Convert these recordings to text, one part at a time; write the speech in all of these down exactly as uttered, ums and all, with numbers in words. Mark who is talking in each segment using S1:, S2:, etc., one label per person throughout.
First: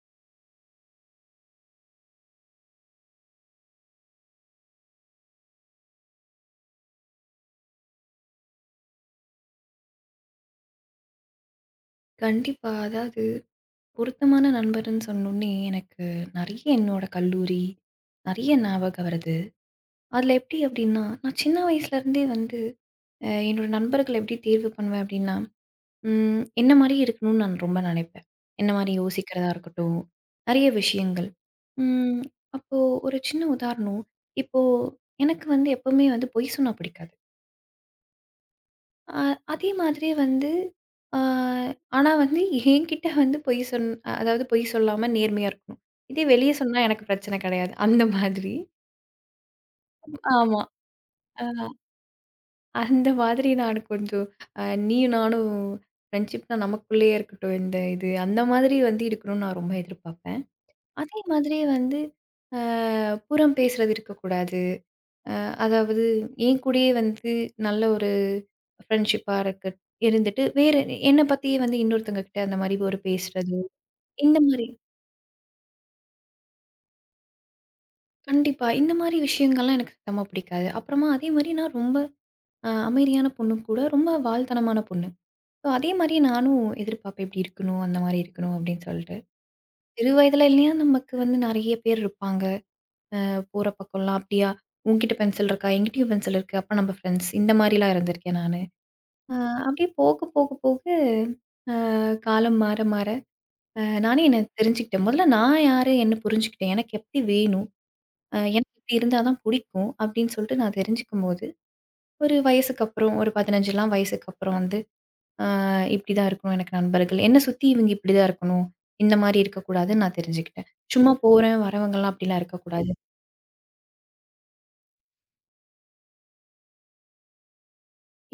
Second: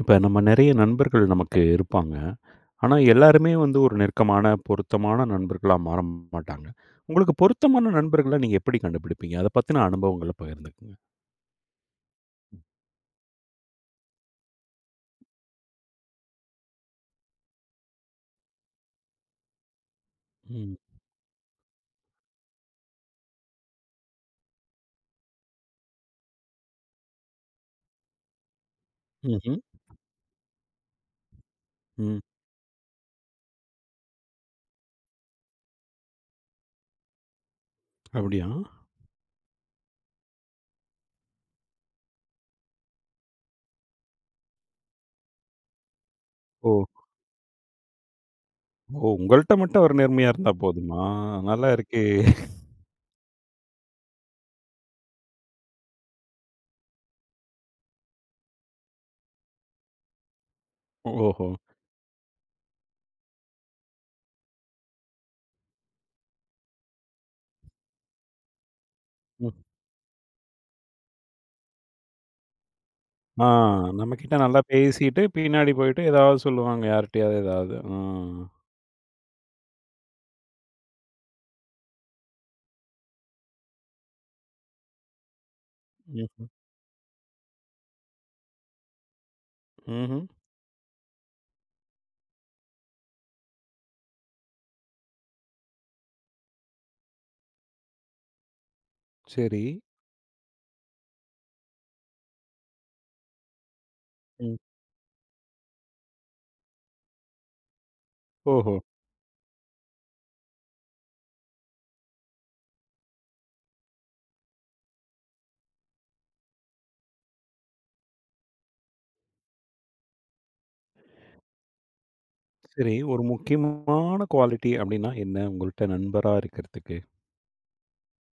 S1: இப்ப நம்ம நெறைய நண்பர்கள் நமக்கு இருப்பாங்க. ஆனா, எல்லாருமே வந்து ஒரு நெருக்கமான, பொருத்தமான நண்பர்களா மாற மாட்டாங்க. உங்களுக்கு பொருத்தமான நண்பர்கள நீங்க எப்படி கண்டுபிடிப்பீங்க? அத பத்தின அனுபவங்கள பகிர்ந்துக்கங்க.
S2: கண்டிப்பா. அதாவது பொருத்தமான நண்பர்ன்னு சொன்னோனே, எனக்கு நெறைய என்னோட கல்லூரி, நெறைய ஞாபகம் வருது. அதில எப்டி
S1: ம்.
S2: அப்டின்னா, நான் சின்ன வயசுலேருந்தே வந்து அ என்னோட நண்பர்கள எப்டி தேர்வு பண்ணுவேன் அப்டின்னா, ம் என்ன மாரியே இருக்கணும்னு நான் ரொம்ப நெனைப்பேன். என்ன மாரி யோசிக்கிறதா
S1: ம்ஹ்ம்.
S2: இருக்கட்டும், நெறைய விஷயங்கள்.
S1: ம்.
S2: ம் அப்போ ஒரு சின்ன உதாரணம். இப்போ எனக்கு வந்து எப்பவுமே வந்து பொய் சொன்னா பிடிக்காது.
S1: அப்படியா?
S2: அ அதே மாதிரியே வந்து அ ஆனா வந்து என்கிட்ட வந்து பொய் சொன் அதாவது பொய் சொல்லாம நேர்மையா இருக்கணும். இதே வெளிய
S1: ஓ!
S2: சொன்னா எனக்கு பிரச்சனை கிடையாது. அந்த மாதிரி.
S1: ஓ! உங்கள்ட்ட மட்டும் அவர் நேர்மையா இருந்தா
S2: ஆமா.
S1: போதுமா?
S2: அ
S1: நல்லா இருக்கே!
S2: அந்த மாதிரி நான் கொஞ்சம் அ நீயும் நானும் ஃப்ரெண்ட்ஷிப்னா நமக்குள்ளேயே இருக்கட்டும். இந்த இது அந்த மாதிரி வந்து இருக்கணும்னு நான் ரொம்ப எதிர்பார்ப்பேன். அதே
S1: ஓஹோ!
S2: மாதிரியே வந்து அ புறம் பேசுறது இருக்கக்கூடாது. அ அதாவது என் கூடயே வந்து நல்ல ஒரு ஃப்ரெண்ட்ஷிப்பா
S1: ம்.
S2: இருக்கு இருந்துட்டு, வேற என்ன பத்தியே வந்து இன்னொருத்தவங்க கிட்ட அந்த மாரி ஒரு
S1: ஆ.
S2: பேசுறது,
S1: நம்மகிட்ட
S2: இந்த
S1: நல்லா
S2: மாரி
S1: பேசிட்டு, பின்னாடி போயிட்டு ஏதாவது சொல்லுவாங்க. யார்ட்டயாவது ஏதாவது. ஆ.
S2: கண்டிப்பா. இந்த மாரி விஷயங்கள்லாம் எனக்கு சுத்தமா பிடிக்காது. அப்புறமா அதே மாரி நான் ரொம்ப அ அமைதியான பொண்ணு கூட, ரொம்ப வால்தனமான பொண்ணு. ஸோ அதே மாரி
S1: ம்ஹ்ம்.
S2: நானும் எதிர்பார்ப்பேன், இப்படி இருக்கணும், அந்த மாரி இருக்கணும் அப்படின்னு சொல்லிட்டு. சிறு
S1: ம்ஹ்ம்.
S2: வயதில இல்லையா நமக்கு வந்து நெறைய பேர் இருப்பாங்க. அஹ், போற பக்கம்லாம் அப்படியா, உன்கிட்ட பென்சில் இருக்கா? என்கிட்டயும் பென்சில் இருக்கு. அப்ப நம்ம ஃப்ரெண்ட்ஸ். இந்த மாரிலாம் இருந்திருக்கேன் நானு. அ
S1: சரி.
S2: அப்படியே போக, போக, போக அ காலம் மாற, மாற அ நானே என்ன
S1: ம்.
S2: தெரிஞ்சுக்கிட்டேன். முதல்ல நான் யாரு என்ன புரிஞ்சுக்கிட்டேன். எனக்கு எப்படி வேணும்? அ எனக்கு
S1: ஓஹோ!
S2: இப்படி இருந்தா தான் பிடிக்கும் அப்படின்னு சொல்லிட்டு நான் தெரிஞ்சுக்கும்போது, ஒரு வயசுக்கு அப்புறம் ஒரு பதினைஞ்சுலாம் வயசுக்கு அப்புறம் வந்து, அ இப்படி தான் இருக்கணும் எனக்கு நண்பர்கள். என்னை சுத்தி இவங்க இப்படி தான் இருக்கணும். இந்த மாரி இருக்கக்கூடாதுன்னு நான் தெரிஞ்சுக்கிட்டேன். சும்மா போறேன் வரவங்கலாம் அப்படிலாம் இருக்கக்கூடாது.
S1: சரி. ஒரு முக்கியமான குவாலிட்டி அப்டின்னா என்ன? உங்கள்ட்ட நண்பரா இருக்கிறதுக்கு?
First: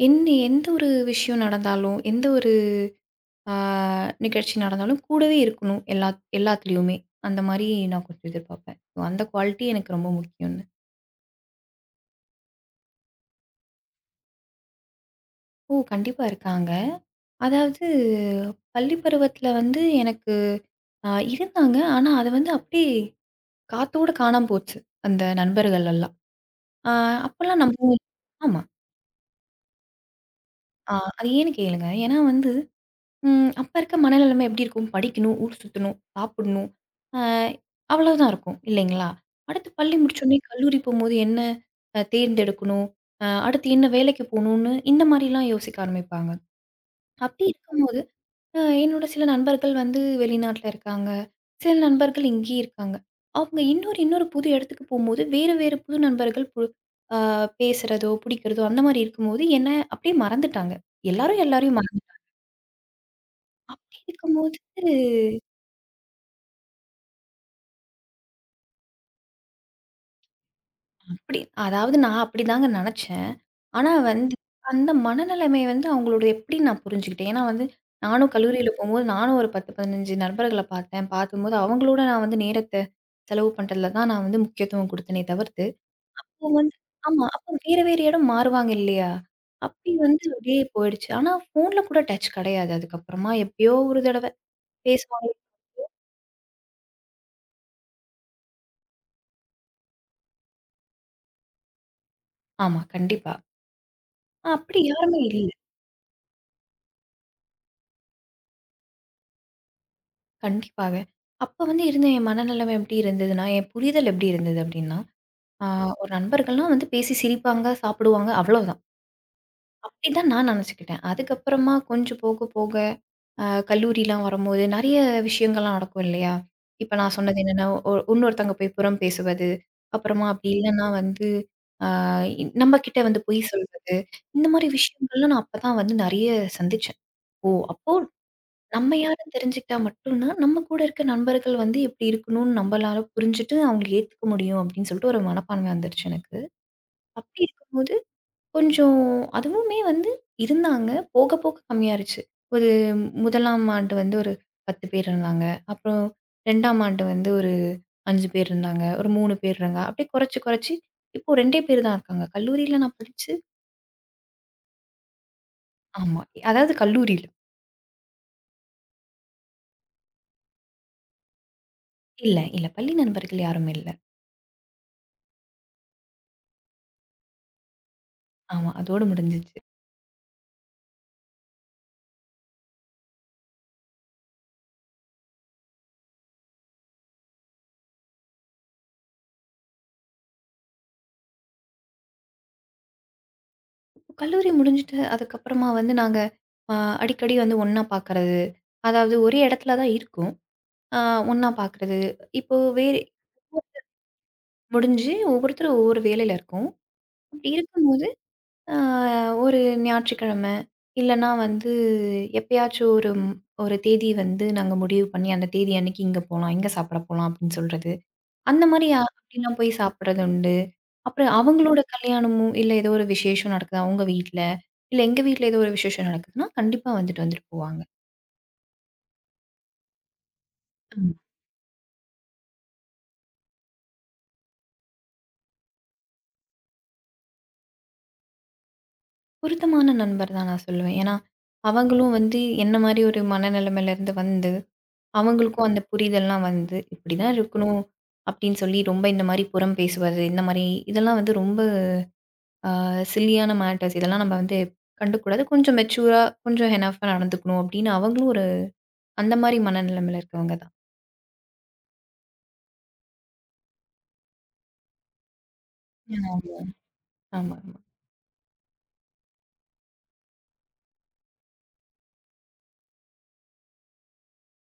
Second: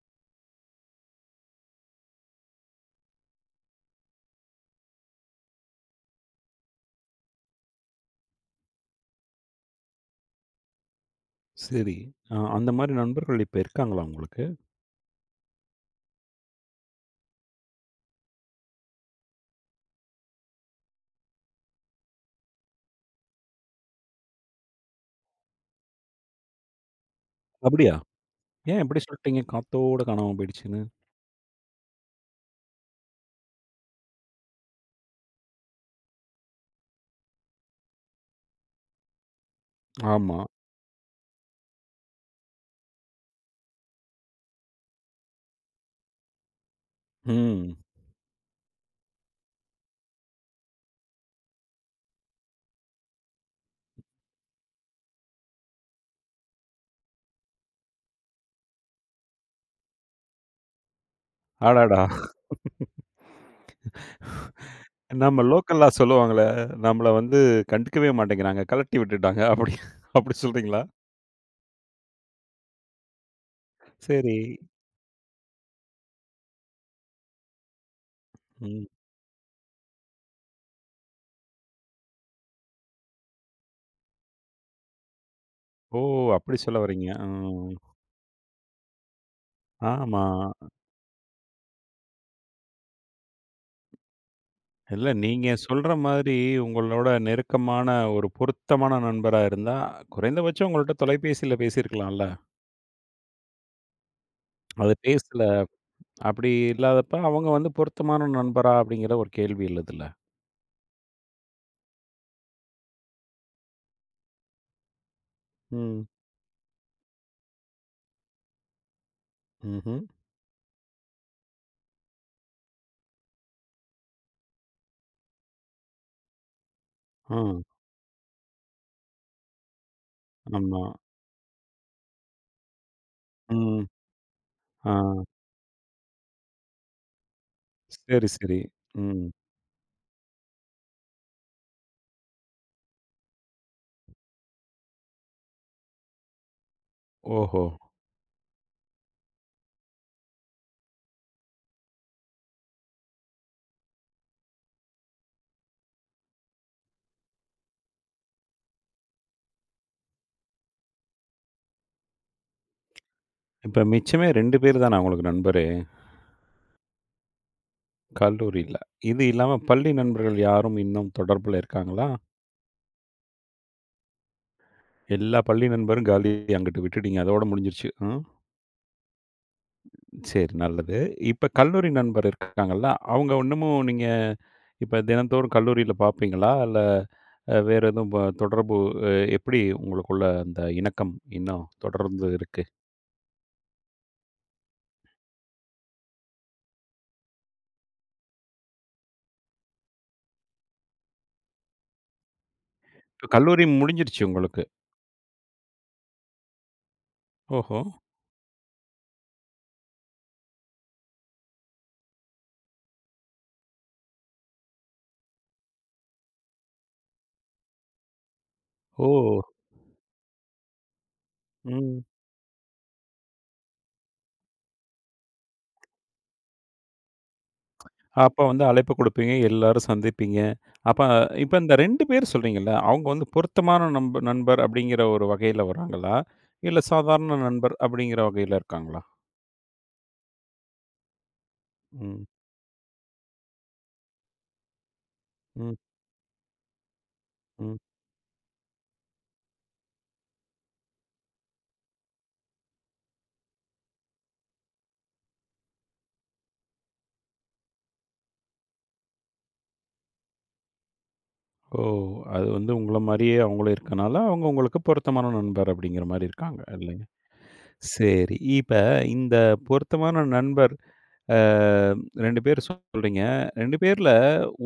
S2: என்ன எந்த ஒரு விஷயம் நடந்தாலும், எந்த ஒரு ஆ நிகழ்ச்சி நடந்தாலும் கூடவே இருக்கணும். எல்லா எல்லாத்துலயுமே. அந்த மாரி நான் கொஞ்சம் எதிர்பார்ப்பேன். ஸோ அந்த குவாலிட்டி எனக்கு ரொம்ப முக்கியம்னு.
S1: சரி. அ அந்த மாரி நண்பர்கள் இப்ப இருக்காங்களா உங்களுக்கு?
S2: ஓ! கண்டிப்பா இருக்காங்க. அதாவது பள்ளி பருவத்தில வந்து எனக்கு அ இருந்தாங்க. ஆனா அது வந்து அப்படியே காத்தோட காணாம போச்சு. அந்த நண்பர்கள் எல்லாம். ஆ அப்பலாம்
S1: அப்டியா?
S2: நம்பவும் ஆமா.
S1: ஏன் இப்டி சொல்ட்டீங்க? காத்தோட காணாம போயிடுச்சுன்னு.
S2: ஆ அது ஏன்னு கேளுங்க. ஏன்னா வந்து ம். அப்ப இருக்க மனநிலைமை எப்படி இருக்கும்? படிக்கணும், ஊர் சுத்தணும், சாப்பிடணும். அ அவ்வளவுதான் இருக்கும் இல்லைங்களா? அடுத்து பள்ளி முடிச்சோனே
S1: ஆமா.
S2: கல்லூரி போம்போது என்ன அ தேர்ந்தெடுக்கணும்? அ அடுத்து என்ன வேலைக்கு போணும்னு இந்த மாரிலாம் யோசிக்க ஆரம்பிப்பாங்க. அப்படி
S1: ம்.
S2: இருக்கும்போது அ என்னோட சில நண்பர்கள் வந்து வெளிநாட்ல இருக்காங்க. சில நண்பர்கள் இங்கேயே இருக்காங்க. அவங்க இன்னொரு இன்னொரு புது இடத்துக்கு போம்போது வேறு வேறு புது நண்பர்கள் பு அ பேசுறதோ, பிடிக்கிறதோ அந்த மாரி இருக்கும்போது என்ன அப்படியே மறந்துட்டாங்க. எல்லாரும் எல்லாரையும்
S1: அடடா!
S2: மறந்து அப்படி இருக்கும்போது
S1: நம்ம லோக்கல்லா சொல்லுவாங்களே, நம்மள வந்து கண்டுக்கவே மாட்டேங்கிறாங்க. கழட்டி விட்டுட்டாங்க. அப்டி அப்டி சொல்றீங்களா?
S2: அப்படி அதாவது நான் அப்படிதாங்க நெனச்சேன். ஆனா ம். வந்து
S1: சரி.
S2: அந்த மனநிலைமைய வந்து அவங்களோடது எப்படி நான் புரிஞ்சுக்கிட்டேன். ஏன்னா வந்து நானும் கல்லூரியில
S1: ம்.
S2: போம்போது, நானும் ஒரு பத்து, பதினைஞ்சு நண்பர்கள பார்த்தேன். பார்க்கும்போது அவங்களோட நான் வந்து நேரத்த செலவு பண்றதுல தான் நான் வந்து முக்கியத்துவம் குடுத்தேனே தவிர்த்து,
S1: ஓ!
S2: அப்போ
S1: அப்டி
S2: வந்து
S1: சொல்ல வர்றீங்க.
S2: ஆமா. அப்போ
S1: ம்.
S2: வேற வேற இடம் மாறுவாங்க இல்லையா? அப்படி
S1: ஆமா.
S2: வந்து அப்படியே போயிடுச்சு. ஆனா ஃபோன்ல கூட டச் கெடையாது. அதுக்கப்புறமா எப்பயோ ஒரு தடவ
S1: இல்ல,
S2: பேசுவாங்க.
S1: நீங்க சொல்ற மாதிரி உங்களோட நெருக்கமான ஒரு பொருத்தமான நண்பரா இருந்தா, குறைந்தபட்சம் உங்கள்ட்ட தொலைபேசியில பேசியிருக்கலாம்ல.
S2: ஆமா, கண்டிப்பா. ஆஹ் அப்படி
S1: அது
S2: யாருமே
S1: பேசல.
S2: இல்ல.
S1: அப்படி இல்லாதப்ப அவங்க வந்து பொருத்தமான நண்பரா அப்படிங்கிற ஒரு கேள்வி எழுதுல.
S2: கண்டிப்பாங்க. அப்ப வந்து இருந்த என் மனநிலைமை எப்படி இருந்ததுன்னா, என் புரிதல் எப்படி இருந்தது அப்படின்னா, ஆ
S1: ம்.
S2: ஒரு நண்பர்கள்னா வந்து பேசி சிரிப்பாங்க, சாப்பிடுவாங்க அவ்வளோதான்.
S1: ம்ஹ்ம்.
S2: அப்படிதான் நான் நெனச்சுக்கிட்டேன். அதுக்கப்புறமா கொஞ்சம் போக போக அ கல்லூரிலாம் வரும்போது நெறைய விஷயங்கள்லாம் நடக்கும் இல்லையா? இப்ப நான் சொன்னது
S1: ஆ.
S2: என்னன்னா, ஒ இன்னொருத்தங்க போய் புறம் பேசுவது, அப்புறமா அப்படி
S1: ஆமா.
S2: இல்லன்னா வந்து ஆ நம்ம கிட்ட வந்து பொய்
S1: ம்.
S2: சொல்றது, இந்த மாரி
S1: ஆ.
S2: விஷயங்கள்லாம் நான் அப்பதான் வந்து நெறைய சந்திச்சேன். ஓ! அப்போ
S1: சரி, சரி.
S2: நம்ம
S1: ம்.
S2: யாருன்னு தெரிஞ்சுக்கிட்டா மட்டும் தான், நம்ம கூட இருக்க நண்பர்கள் வந்து எப்படி இருக்கணும்னு நம்மளால புரிஞ்சுட்டு அவங்கள ஏத்துக்க முடியும் அப்படின்னு சொல்லிட்டு ஒரு மனப்பான்மை வந்துருச்சு எனக்கு. அப்படி
S1: ஓஹோ!
S2: இருக்கும்போது கொஞ்சம் அதுவுமே வந்து இருந்தாங்க. போக போக கம்மியாயிருச்சு. ஒரு முதலாம் ஆண்டு வந்து ஒரு பத்து பேர் இருந்தாங்க. அப்புறம் இரண்டாம் ஆண்டு வந்து ஒரு அஞ்சு பேர் இருந்தாங்க. ஒரு மூணு பேர் இருந்தாங்க. அப்படியே குறைச்சு குறைச்சு இப்போ 2டே பேர் தான் இருக்காங்க. கல்லூரியில நான் படிச்சு
S1: இப்ப மிச்சமே ரெண்டு பேர் தானா உங்களுக்கு நண்பரு?
S2: ஆமா. அதாவது கல்லூரியில.
S1: கல்லூரியில. இது இல்லாம பள்ளி நண்பர்கள் யாரும் இன்னும் தொடர்புல இருக்காங்களா?
S2: இல்ல, இல்ல. பள்ளி நண்பர்கள் யாரும் இல்ல.
S1: எல்லா பள்ளி நண்பரும் காலி அங்கிட்டு விட்டுட்டீங்க. அதோட முடிஞ்சிருச்சு. ஆ.
S2: ஆமா. அதோட முடிஞ்சுச்சு.
S1: சரி, நல்லது. இப்ப கல்லூரி நண்பர் இருக்காங்கல்ல, அவங்க இன்னமும் நீங்க இப்ப தினந்தோறும் கல்லூரியில பார்ப்பீங்களா? இல்ல அ வேற எதுவும் ப தொடர்பு அ எப்படி உங்களுக்குள்ள அந்த இணக்கம் இன்னும் தொடர்ந்து இருக்கு?
S2: கல்லூரி முடிஞ்சுட்டு அதுக்கப்புறமா வந்து நாங்க அ அடிக்கடி வந்து ஒண்ணா பார்க்கறது. அதாவது ஒரே இடத்துல தான் இருக்கோம். அ ஒண்ணா பார்க்கறது. இப்போ வேலை
S1: இப்ப கல்லூரி முடிஞ்சிருச்சு உங்களுக்கு.
S2: முடிஞ்சு ஒவ்வொருத்தரும் ஒவ்வொரு வேலையில இருக்கோம். அப்படி
S1: ஓஹோ!
S2: இருக்கும்போது அ ஒரு ஞாயிற்றுக்கிழமை இல்லன்னா வந்து எப்பயாச்சும் ஒரு ஒரு தேதி வந்து நாங்க முடிவு பண்ணி அந்த தேதி அன்னைக்கு இங்க போலாம், இங்க சாப்பிட போலாம் அப்படின்னு சொல்றது. அந்த மாரி அ
S1: ஓ!
S2: அப்படிலாம் போய் சாப்பிடுறது உண்டு. அப்புறம் அவங்களோட
S1: ம்.
S2: கல்யாணமும், இல்ல ஏதோ ஒரு விசேஷம் நடக்குது அவங்க வீட்ல, இல்ல எங்க வீட்ல ஏதோ ஒரு விசேஷம் நடக்குதுன்னா, கண்டிப்பா வந்துட்டு வந்துட்டு போவாங்க.
S1: அப்ப வந்து அழைப்பு குடுப்பீங்க, எல்லாரும் சந்திப்பீங்க. அப்ப
S2: ஆமா.
S1: இப்ப இந்த ரெண்டு பேர் சொல்றீங்கல்ல, அவங்க வந்து பொருத்தமான நம்ப நண்பர் அப்படிங்கிற ஒரு வகையில வராங்களா? இல்ல சாதாரண நண்பர் அப்படிங்கிற வகையில இருக்காங்களா?
S2: பொருத்தமான நண்பர் தான் நான் சொல்லுவேன். ஏன்னா, அவங்களும்
S1: ம்,
S2: வந்து என்ன மாரி ஒரு மனநிலைமையிலேருந்து வந்து, அவங்களுக்கும்
S1: ம்,
S2: அந்த புரிதல்லாம் வந்து, இப்படிதான்
S1: ம்.
S2: இருக்கணும் அப்படின்னு சொல்லி ரொம்ப இந்த மாரி புறம் பேசுவது, இந்த மாரி இதெல்லாம் வந்து ரொம்ப அ சில்லியான மேட்டர்ஸ் இதெல்லாம் நம்ம வந்து கண்டுக்கக்கூடாது. கொஞ்சம் மெச்சூரா, கொஞ்சம் எனஃப்பா நடந்துக்கணும் அப்படின்னு அவங்களும் ஒரு அந்த மாரி மனநிலைமையில இருக்கவங்க தான்.
S1: ஓ! அது வந்து உங்கள மாரியே அவங்களும் இருக்கனால, அவங்க உங்களுக்கு பொருத்தமான நண்பர் அப்படிங்கிற மாரி
S2: ஆமா,
S1: இருக்காங்க. இல்லைங்க.
S2: ஆமாமா.
S1: சரி. இப்ப இந்த பொருத்தமான நண்பர் அ ரெண்டு பேர் சொல்றீங்க. ரெண்டு பேர்ல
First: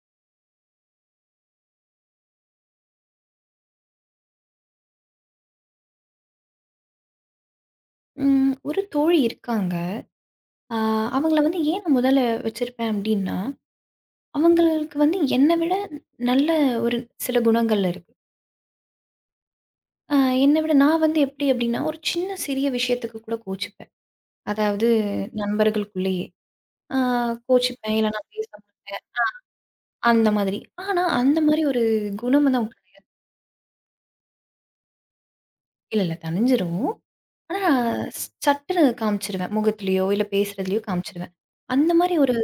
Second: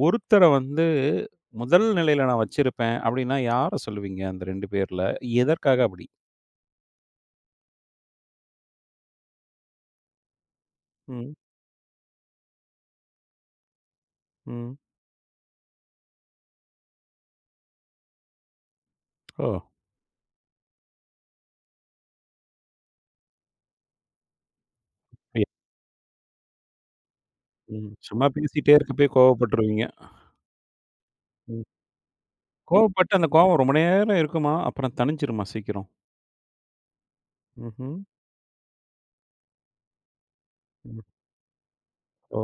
S1: ஒருத்தர வந்து முதல் நிலையில நான் வச்சிருப்பேன் அப்படின்னா யார சொல்லுவீங்க? அந்த ரெண்டு பேர்ல. எதற்காக அப்படி?
S2: ம். ஒரு தோழி இருக்காங்க. ஆ
S1: ம்.
S2: அவங்கள வந்து ஏன் நான் முதல்ல வச்சிருப்பேன் அப்டின்னா,
S1: ம்.
S2: அவங்களுக்கு வந்து என்ன விட நல்ல ஒரு சில குணங்கள் இருக்கு.
S1: ஓ!
S2: அ என்ன விட நான் வந்து எப்டி அப்டின்னா, ஒரு சின்ன சிறிய விஷயத்துக்கு கூட கோச்சுப்பேன். அதாவது
S1: அப்படியா?
S2: நண்பர்களுக்குள்ளேயே. ஆ
S1: ம்.
S2: கோச்சுப்பேன், இல்ல
S1: சும்மா
S2: நான் பேச
S1: பேசிட்டே இருக்கப்பயே கோவப்பட்டுருவீங்க.
S2: அந்த மாதிரி. ஆனா, அந்த மாரி
S1: ம்.
S2: ஒரு குணம் வந்து அவங்களுக்கு
S1: கோவப்பட்டு அந்த கோவம் ரொம்ப நேரம் இருக்குமா? அப்புறம் தணிஞ்சிருமா சீக்கிரம்?
S2: இல்ல இல்ல தணிஞ்சிரும். ஆனா,
S1: ம்ஹ்ம்.
S2: சட்டுன்னு காமிச்சுருவேன். முகத்திலயோ, இல்ல பேசுறதுலயோ
S1: ம்.
S2: காமிச்சுருவேன். அந்த மாரி ஒரு
S1: ஓ!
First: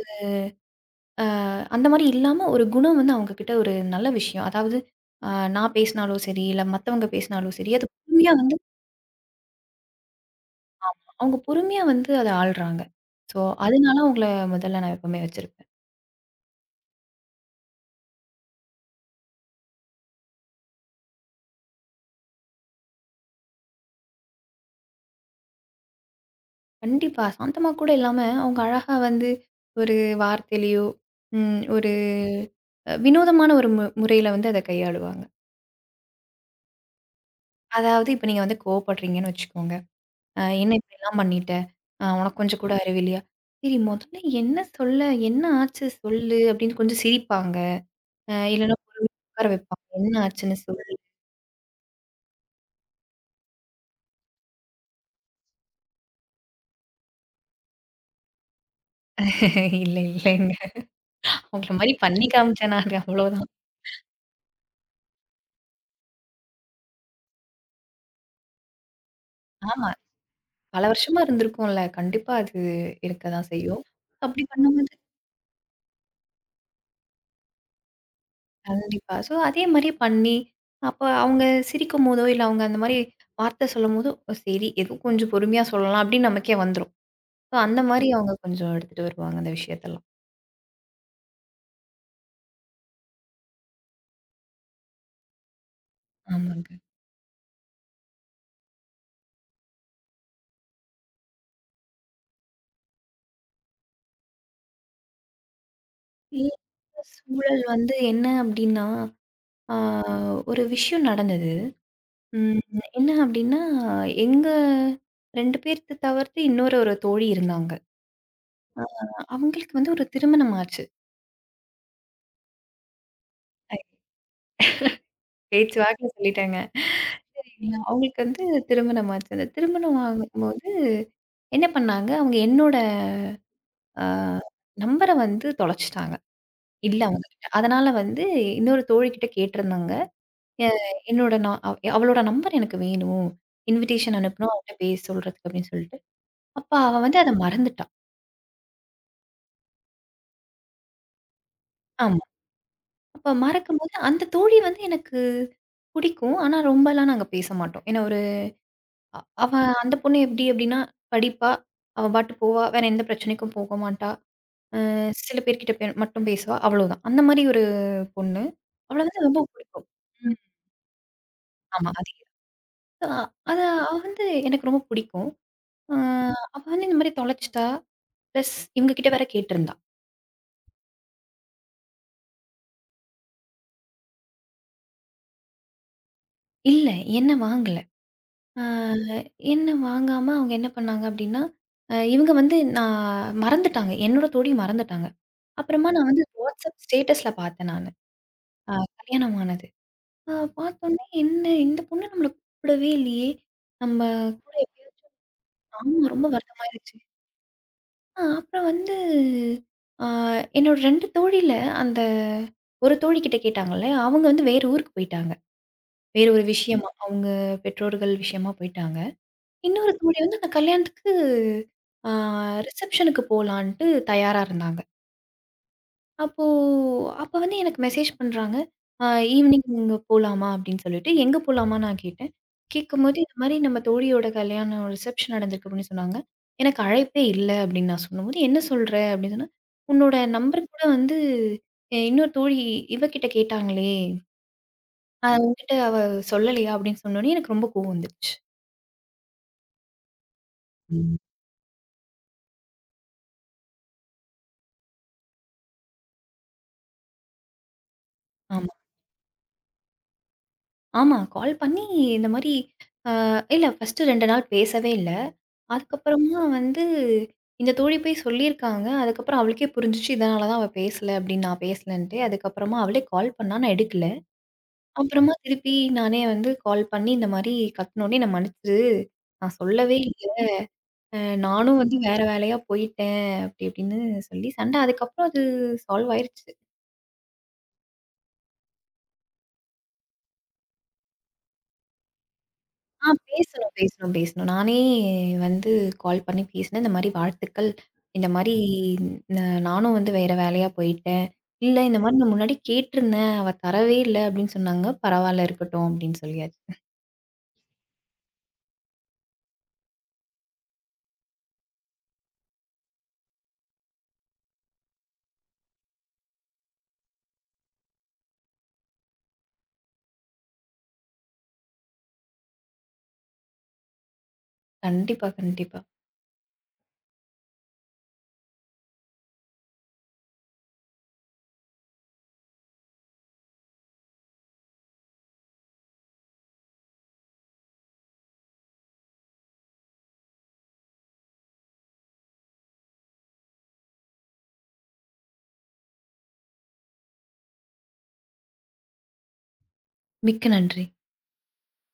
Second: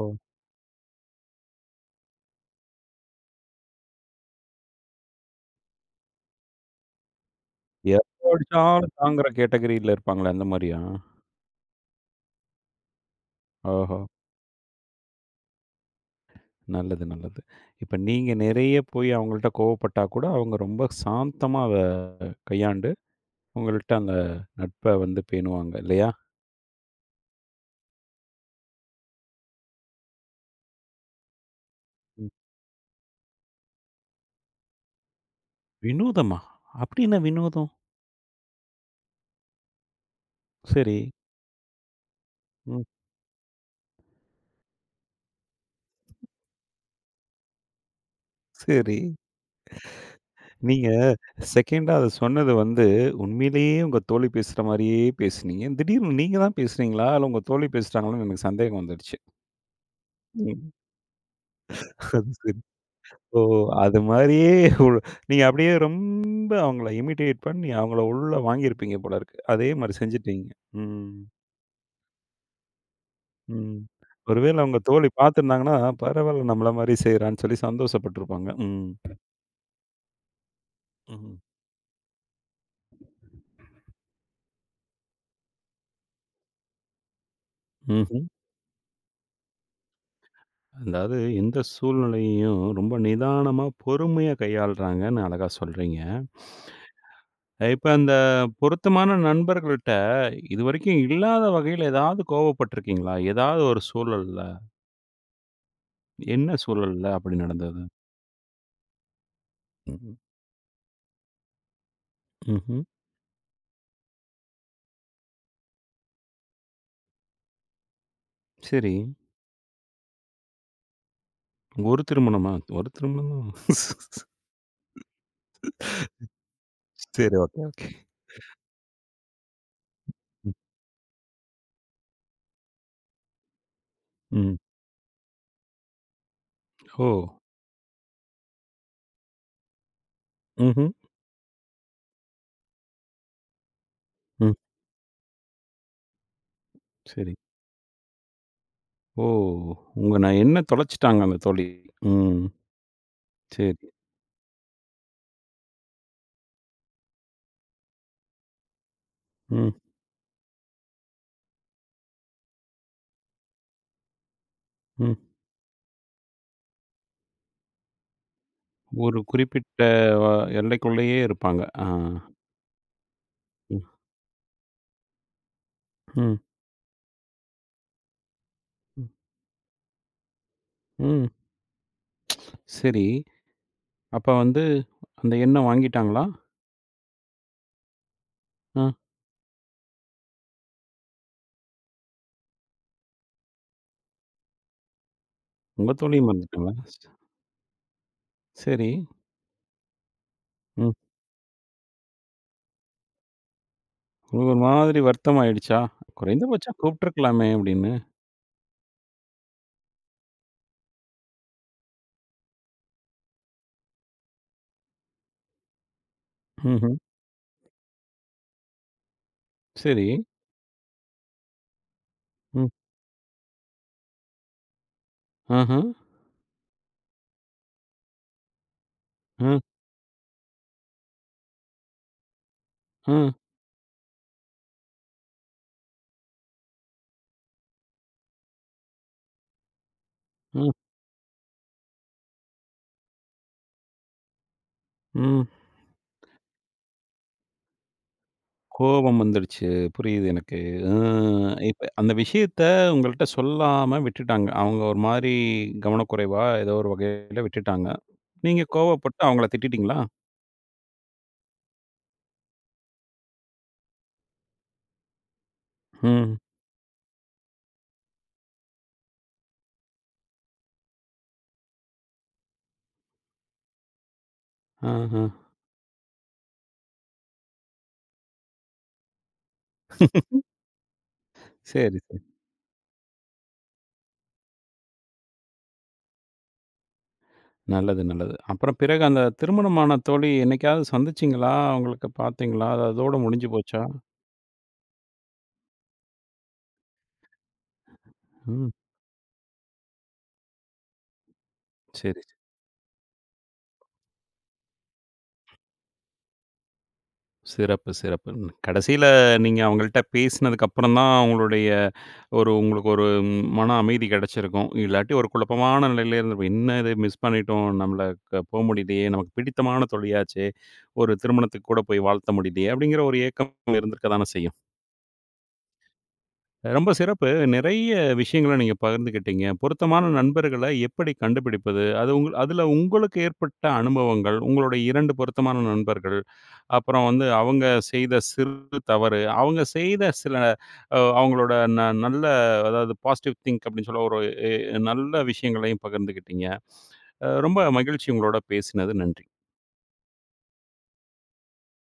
S2: அந்த மாரி இல்லாம ஒரு குணம் வந்து அவங்க கிட்ட ஒரு நல்ல விஷயம். அதாவது அ நான் பேசினாலோ சரி, இல்ல மத்தவங்க பேசினாலும் சரி, அது
S1: எப்ப
S2: பொறுமையா வந்து
S1: அடிச்சாலும் தாங்குற கேட்டகரில இருப்பாங்களே, அந்த மாரியா?
S2: அவங்க பொறுமையா வந்து அத ஆள்றாங்க. ஸோ அதனால
S1: ஓஹோ!
S2: அவங்கள முதல்ல நான் எப்பவுமே வச்சிருப்பேன்.
S1: நல்லது, நல்லது. இப்ப நீங்க நிறைய போய் அவங்கள்ட்ட கோவப்பட்டா கூட, அவங்க ரொம்ப சாந்தமா அத கையாண்டு, உங்கள்ட்ட அந்த நட்ப வந்து பேணுவாங்க இல்லையா?
S2: கண்டிப்பா. சாந்தமா கூட இல்லாம அவங்க அழகா வந்து ஒரு வார்த்தையிலயோ, ம் ஒரு
S1: ம்.
S2: அ வினோதமான ஒரு மு முறையில வந்து அத கையாளுவாங்க.
S1: வினோதமா? அப்படி என்ன வினோதம்?
S2: அதாவது இப்ப நீங்க வந்து கோவப்படுறீங்கன்னு வச்சுக்கோங்க. அ "என்ன
S1: சரி.
S2: இப்படிலாம் பண்ணிட்ட? அ உனக்கு கொஞ்சம் கூட
S1: ம்.
S2: அறிவில்லையா?" "சரி முதல்ல என்ன சொல்ல? என்ன ஆச்சு சொல்லு?" அப்படின்னு கொஞ்சம் சிரிப்பாங்க. அ இல்லன்னா
S1: சரி.
S2: உட்கார வைப்பாங்க. "என்ன ஆச்சுன்னு
S1: நீங்க
S2: சொல்லு."
S1: 2டா அத சொன்னது வந்து, உண்மையிலேயே உங்க தோழி பேசுற மாரியே பேசுனீங்க. திடீர்னு நீங்க தான் பேசுறீங்களா? இல்ல உங்க தோழி பேசுறாங்களான்னு எனக்கு சந்தேகம் வந்துடுச்சு.
S2: "இல்ல, இல்லங்க.
S1: ம்.
S2: உங்கள மாரி பண்ணி
S1: அது சரி.
S2: காமிச்சேன் நானு
S1: ஓ!
S2: அவ்வளோதான்."
S1: அது மாரியே ஒரு நீங்க அப்படியே ரொம்ப அவங்கள இமிட்டேட் பண்ணி, அவங்கள உள்ள வாங்கியிருப்பீங்க போல இருக்கு. அதே
S2: ஆமா.
S1: மாரி செஞ்சுட்டீங்க.
S2: பல
S1: ம்.
S2: வருஷமா இருந்திருக்கும்ல. கண்டிப்பா அது இருக்க தான்
S1: ம்.
S2: செய்யும். அப்படி
S1: ஒருவேள அவங்க
S2: பண்ணும்போது
S1: தோழி பார்த்துருந்தாங்கன்னா, பரவால்ல நம்மள மாரி செய்றான்னு சொல்லி சந்தோஷப்பட்டுருப்பாங்க. ம்.
S2: கண்டிப்பா. ஸோ, அதே மாரி பண்ணி, அப்ப
S1: ம்.
S2: அவங்க சிரிக்கும்போதோ, இல்ல அவங்க அந்த மாரி வார்த்தை சொல்லும்போதோ, "ஓ சரி, ஏதோ கொஞ்சம் பொறுமையா சொல்லலாம்." அப்படின்னு நமக்கே வந்துரும். ஸோ, அந்த மாரி
S1: ம்ஹ்ம்.
S2: அவங்க கொஞ்சம் எடுத்துட்டு வருவாங்க அந்த விஷயத்தெல்லாம்.
S1: அதாவது எந்த சூழ்நிலையையும் ரொம்ப நிதானமா, பொறுமையா கையாள்றாங்கன்னு அழகா சொல்றீங்க.
S2: ஆமாங்க.
S1: இப்ப அந்த பொருத்தமான நண்பர்கள்ட்ட இதுவரைக்கும் இல்லாத வகையில ஏதாவது கோவப்பட்டுருக்கீங்களா? ஏதாவது ஒரு சூழல்ல? என்ன
S2: இந்த
S1: சூழல்ல அப்படி
S2: சூழல்
S1: நடந்தது?
S2: வந்து என்ன அப்படின்னா, ஆ
S1: ம்.
S2: ஒரு விஷயம் நடந்தது. ம்.
S1: ம்ஹ்ம்.
S2: என்ன அப்டின்னா, எங்க ரெண்டு பேர்த்த தவிர்த்து இன்னொரு ஒரு தோழி இருந்தாங்க.
S1: சரி.
S2: அவங்களுக்கு வந்து ஒரு திருமணம் ஆச்சு.
S1: ஒரு திருமணமா? ஒரு திருமணம் தான்.
S2: அ பேச்சு வாக்குல சொல்லிட்டேங்க.
S1: சரி. ஓகே,
S2: சரிங்க.
S1: ஓகே.
S2: அவங்களுக்கு வந்து திருமணம் ஆச்சு. அந்த திருமணம்
S1: ம்.
S2: ஆகும்போது என்ன பண்ணாங்க, அவங்க என்னோட அ
S1: ம்.
S2: நம்பர வந்து தொலைச்சுட்டாங்க. இல்ல
S1: ஓ!
S2: அவங்ககிட்ட. அதனால வந்து இன்னொரு தோழிகிட்ட கேட்டிருந்தாங்க. எ
S1: ம்ஹ்ம்.
S2: என்னோட நா அவ- அவளோட நம்பர் எனக்கு வேணும். இன்விடேஷன்
S1: ம்.
S2: அனுப்பணும். அவள்ட்ட பேச சொல்றதுக்கு அப்டின்னு சொல்லிட்டு. அப்ப அவ வந்து அத
S1: சரி.
S2: மறந்துட்டா.
S1: ஓ! உங்க நான் எண்ண தொலைச்சுட்டாங்க அந்த தோழி. ம்.
S2: அப்ப
S1: சரி.
S2: மறக்கும்போது அந்த தோழி வந்து எனக்கு புடிக்கும். ஆனா, ரொம்பலாம் நாங்க பேச மாட்டோம். ஏன்னா, ஒரு அ அவ
S1: ம்.
S2: அந்த பொண்ணு எப்டி அப்டின்னா, படிப்பா, அவ பாட்டு போவா, வேற எந்த பிரச்சனைக்கும் போக மாட்டா. அ
S1: ம்.
S2: சில பேர்கிட்ட பே மட்டும் பேசுவா, அவ்வளோதான். அந்த மாரி ஒரு பொண்ணு. அவள
S1: ஒரு
S2: வந்து ரொம்ப
S1: குறிப்பிட்ட
S2: புடிக்கும்.
S1: வ
S2: ம்.
S1: எல்லைக்குள்ளேயே இருப்பாங்க. ஆ.
S2: ஆமா, அதே தான். அ அத
S1: ம்.
S2: அவ வந்து எனக்கு ரொம்ப புடிக்கும். அ
S1: ம்.
S2: அவ வந்து இந்த மாரி தொலைச்சுட்டா, பிளஸ் இவங்க கிட்ட வேற கேட்டிருந்தா.
S1: ம். சரி. அப்ப வந்து அந்த எண்ணம் வாங்கிட்டாங்களா?
S2: "இல்ல, என்ன வாங்கல. ஆ
S1: ஆ.
S2: என்ன வாங்காம அவங்க என்ன பண்ணாங்க அப்படின்னா, அ இவங்க வந்து நான் மறந்துட்டாங்க. என்னோட தோழி மறந்துட்டாங்க. அப்புறமா
S1: உங்க
S2: நான்
S1: தோழிய
S2: வந்து
S1: மறந்துட்டாங்களா?
S2: WhatsApp ஸ்டேட்டஸ்ல பார்த்தேன் நானு. அ
S1: சரி.
S2: கல்யாணம் ஆனது. அ
S1: ம்.
S2: பார்த்தோனே என்ன இந்த பொண்ணு நம்மள கூப்பிடவே இல்லையே! நம்ம
S1: உங்களுக்கு
S2: கூட
S1: ஒரு
S2: எப்படி-
S1: மாதிரி வருத்தம் ஆயிடுச்சா?
S2: ஆமா ரொம்ப
S1: குறைந்தபட்சம்
S2: வருத்தமாயிருச்சு.
S1: கூப்பிட்டுருக்கலாமே! அப்படின்னு.
S2: அ அப்புறம் வந்து அ என்னோட ரெண்டு தோழில அந்த ஒரு தோழி கிட்ட கேட்டாங்கல்ல, அவங்க வந்து வேற ஊருக்கு போயிட்டாங்க. வேற ஒரு விஷயமா,
S1: ம்ஹ்ம்.
S2: அவங்க பெற்றோர்கள் விஷயமா போயிட்டாங்க. இன்னொரு
S1: சரி.
S2: தோழி வந்து அந்த கல்யாணத்துக்கு ஆ
S1: ம்.
S2: ரிசப்ஷனுக்கு போலான்ட்டு தயாரா இருந்தாங்க.
S1: ஆஹா.
S2: அப்போ அப்ப வந்து எனக்கு மெசேஜ் பண்றாங்க. அ
S1: அ,
S2: "ஈவ்னிங் இங்க போலாமா?" அப்படின்னு சொல்லிட்டு. "எங்க போலாமான்னு?" நான் கேட்டேன்.
S1: அ,
S2: கேட்கும்போது, "இந்த மாரி நம்ம தோழியோட கல்யாணம் ரிசப்ஷன் நடந்திருக்கு" அப்படின்னு சொன்னாங்க. எனக்கு அழைப்பே இல்ல அப்படின்னு நான் சொல்லும்போது, "என்ன சொல்ற?" அப்படின்னு சொன்னா, "உன்னோட
S1: அ,
S2: நம்பர் கூட வந்து எ இன்னொரு தோழி இவ கிட்ட கேட்டாங்களே, அ
S1: ம்.
S2: உன்கிட்ட அவ சொல்லலையா?" அப்படின்னு சொன்னோனே எனக்கு ரொம்ப கோவம் வந்துருச்சு.
S1: கோபம் வந்துடுச்சு. புரியுது எனக்கு. அ
S2: ம்.
S1: இப்ப அந்த விஷயத்த உங்கள்ட்ட சொல்லாம விட்டுட்டாங்க. அவங்க ஒரு மாரி கவனக்குறைவா ஏதோ ஒரு வகையில விட்டுட்டாங்க. நீங்க
S2: ஆமா.
S1: கோவப்பட்டு அவங்கள திட்டிட்டீங்களா?
S2: ஆமா. கால் பண்ணி இந்த மாரி அ இல்ல ஃபர்ஸ்ட்டு ரெண்டு நாள் பேசவே இல்ல.
S1: ம்.
S2: அதுக்கப்புறமா வந்து இந்த தோழி போய் சொல்லியிருக்காங்க. அதுக்கப்புறம் அவளுக்கே புரிஞ்சுச்சு, இதனால தான் அவ பேசல அப்படின்னு நான் பேசலன்ட்டு. அதுக்கப்புறமா அவளே கால் பண்ணா, நான் எடுக்கல.
S1: ஆஹா.
S2: அப்புறமா திருப்பி நானே வந்து கால் பண்ணி இந்த மாரி கத்துனோனே, "என்ன மன்னிச்சிரு. நான் சொல்லவே இல்ல. அ நானும் வந்து
S1: சரி, சரி.
S2: வேற வேலையா போயிட்டேன்." அப்படி இப்படின்னு சொல்லி சண்டை. அதுக்கப்புறம் அது சால்வ் ஆயிருச்சு.
S1: நல்லது, நல்லது. அப்புறம் பிறகு அந்த திருமணமான தோழி என்னைக்காவது சந்திச்சீங்களா? அவங்களுக்கு பார்த்தீங்களா? அது
S2: ஆ
S1: அதோட முடிஞ்சு
S2: பேசணும்,
S1: போச்சா?
S2: பேசணும், பேசணும். நானே வந்து கால் பண்ணி பேசினேன். இந்த மாரி வாழ்த்துக்கள். இந்த மாரி
S1: ம்.
S2: ந நானும் வந்து வேற வேலையா போயிட்டேன். இல்ல இந்த மாரி
S1: சரி.
S2: நான் முன்னாடி கேட்டிருந்தேன். அவ தரவே இல்ல அப்படின்னு சொன்னாங்க. பரவால்ல இருக்கட்டும் அப்படின்னு சொல்லியாச்சு.
S1: சிறப்பு, சிறப்பு. கடைசியில நீங்க அவங்கள்ட்ட பேசினதுக்கு அப்புறம் தான் உங்களுடைய ஒரு உங்களுக்கு ஒரு ம், மன அமைதி கிடைச்சிருக்கும். இல்லாட்டி ஒரு குழப்பமான நிலையில இருந்திருப்பீங்க. என்ன இது மிஸ் பண்ணிட்டோம். நம்மள க போ முடியலையே. நமக்கு பிடித்தமான தோழியாச்சே. ஒரு திருமணத்துக்கு கூட போய் வாழ்த்த முடியலையே. அப்படிங்கிற ஒரு ஏக்கம் இருந்திருக்க தானே செய்யும்.
S2: கண்டிப்பா, கண்டிப்பா.
S1: ரொம்ப சிறப்பு. நிறைய விஷயங்கள நீங்க பகிர்ந்துக்கிட்டீங்க. பொருத்தமான நண்பர்கள எப்படி கண்டுபிடிப்பது? அது உங்க அதுல உங்களுக்கு ஏற்பட்ட அனுபவங்கள், உங்களுடைய இரண்டு பொருத்தமான நண்பர்கள், அப்புறம் வந்து அவங்க செய்த சிறு தவறு, அவங்க செய்த சில அ அவங்களோட ந நல்ல அதாவது பாசிட்டிவ் திங்க் அப்படின்னு சொல்ல ஒரு எ நல்ல விஷயங்களையும் பகிர்ந்துக்கிட்டீங்க. அ ரொம்ப மகிழ்ச்சி உங்களோட பேசினது. நன்றி.
S2: மிக்க நன்றி.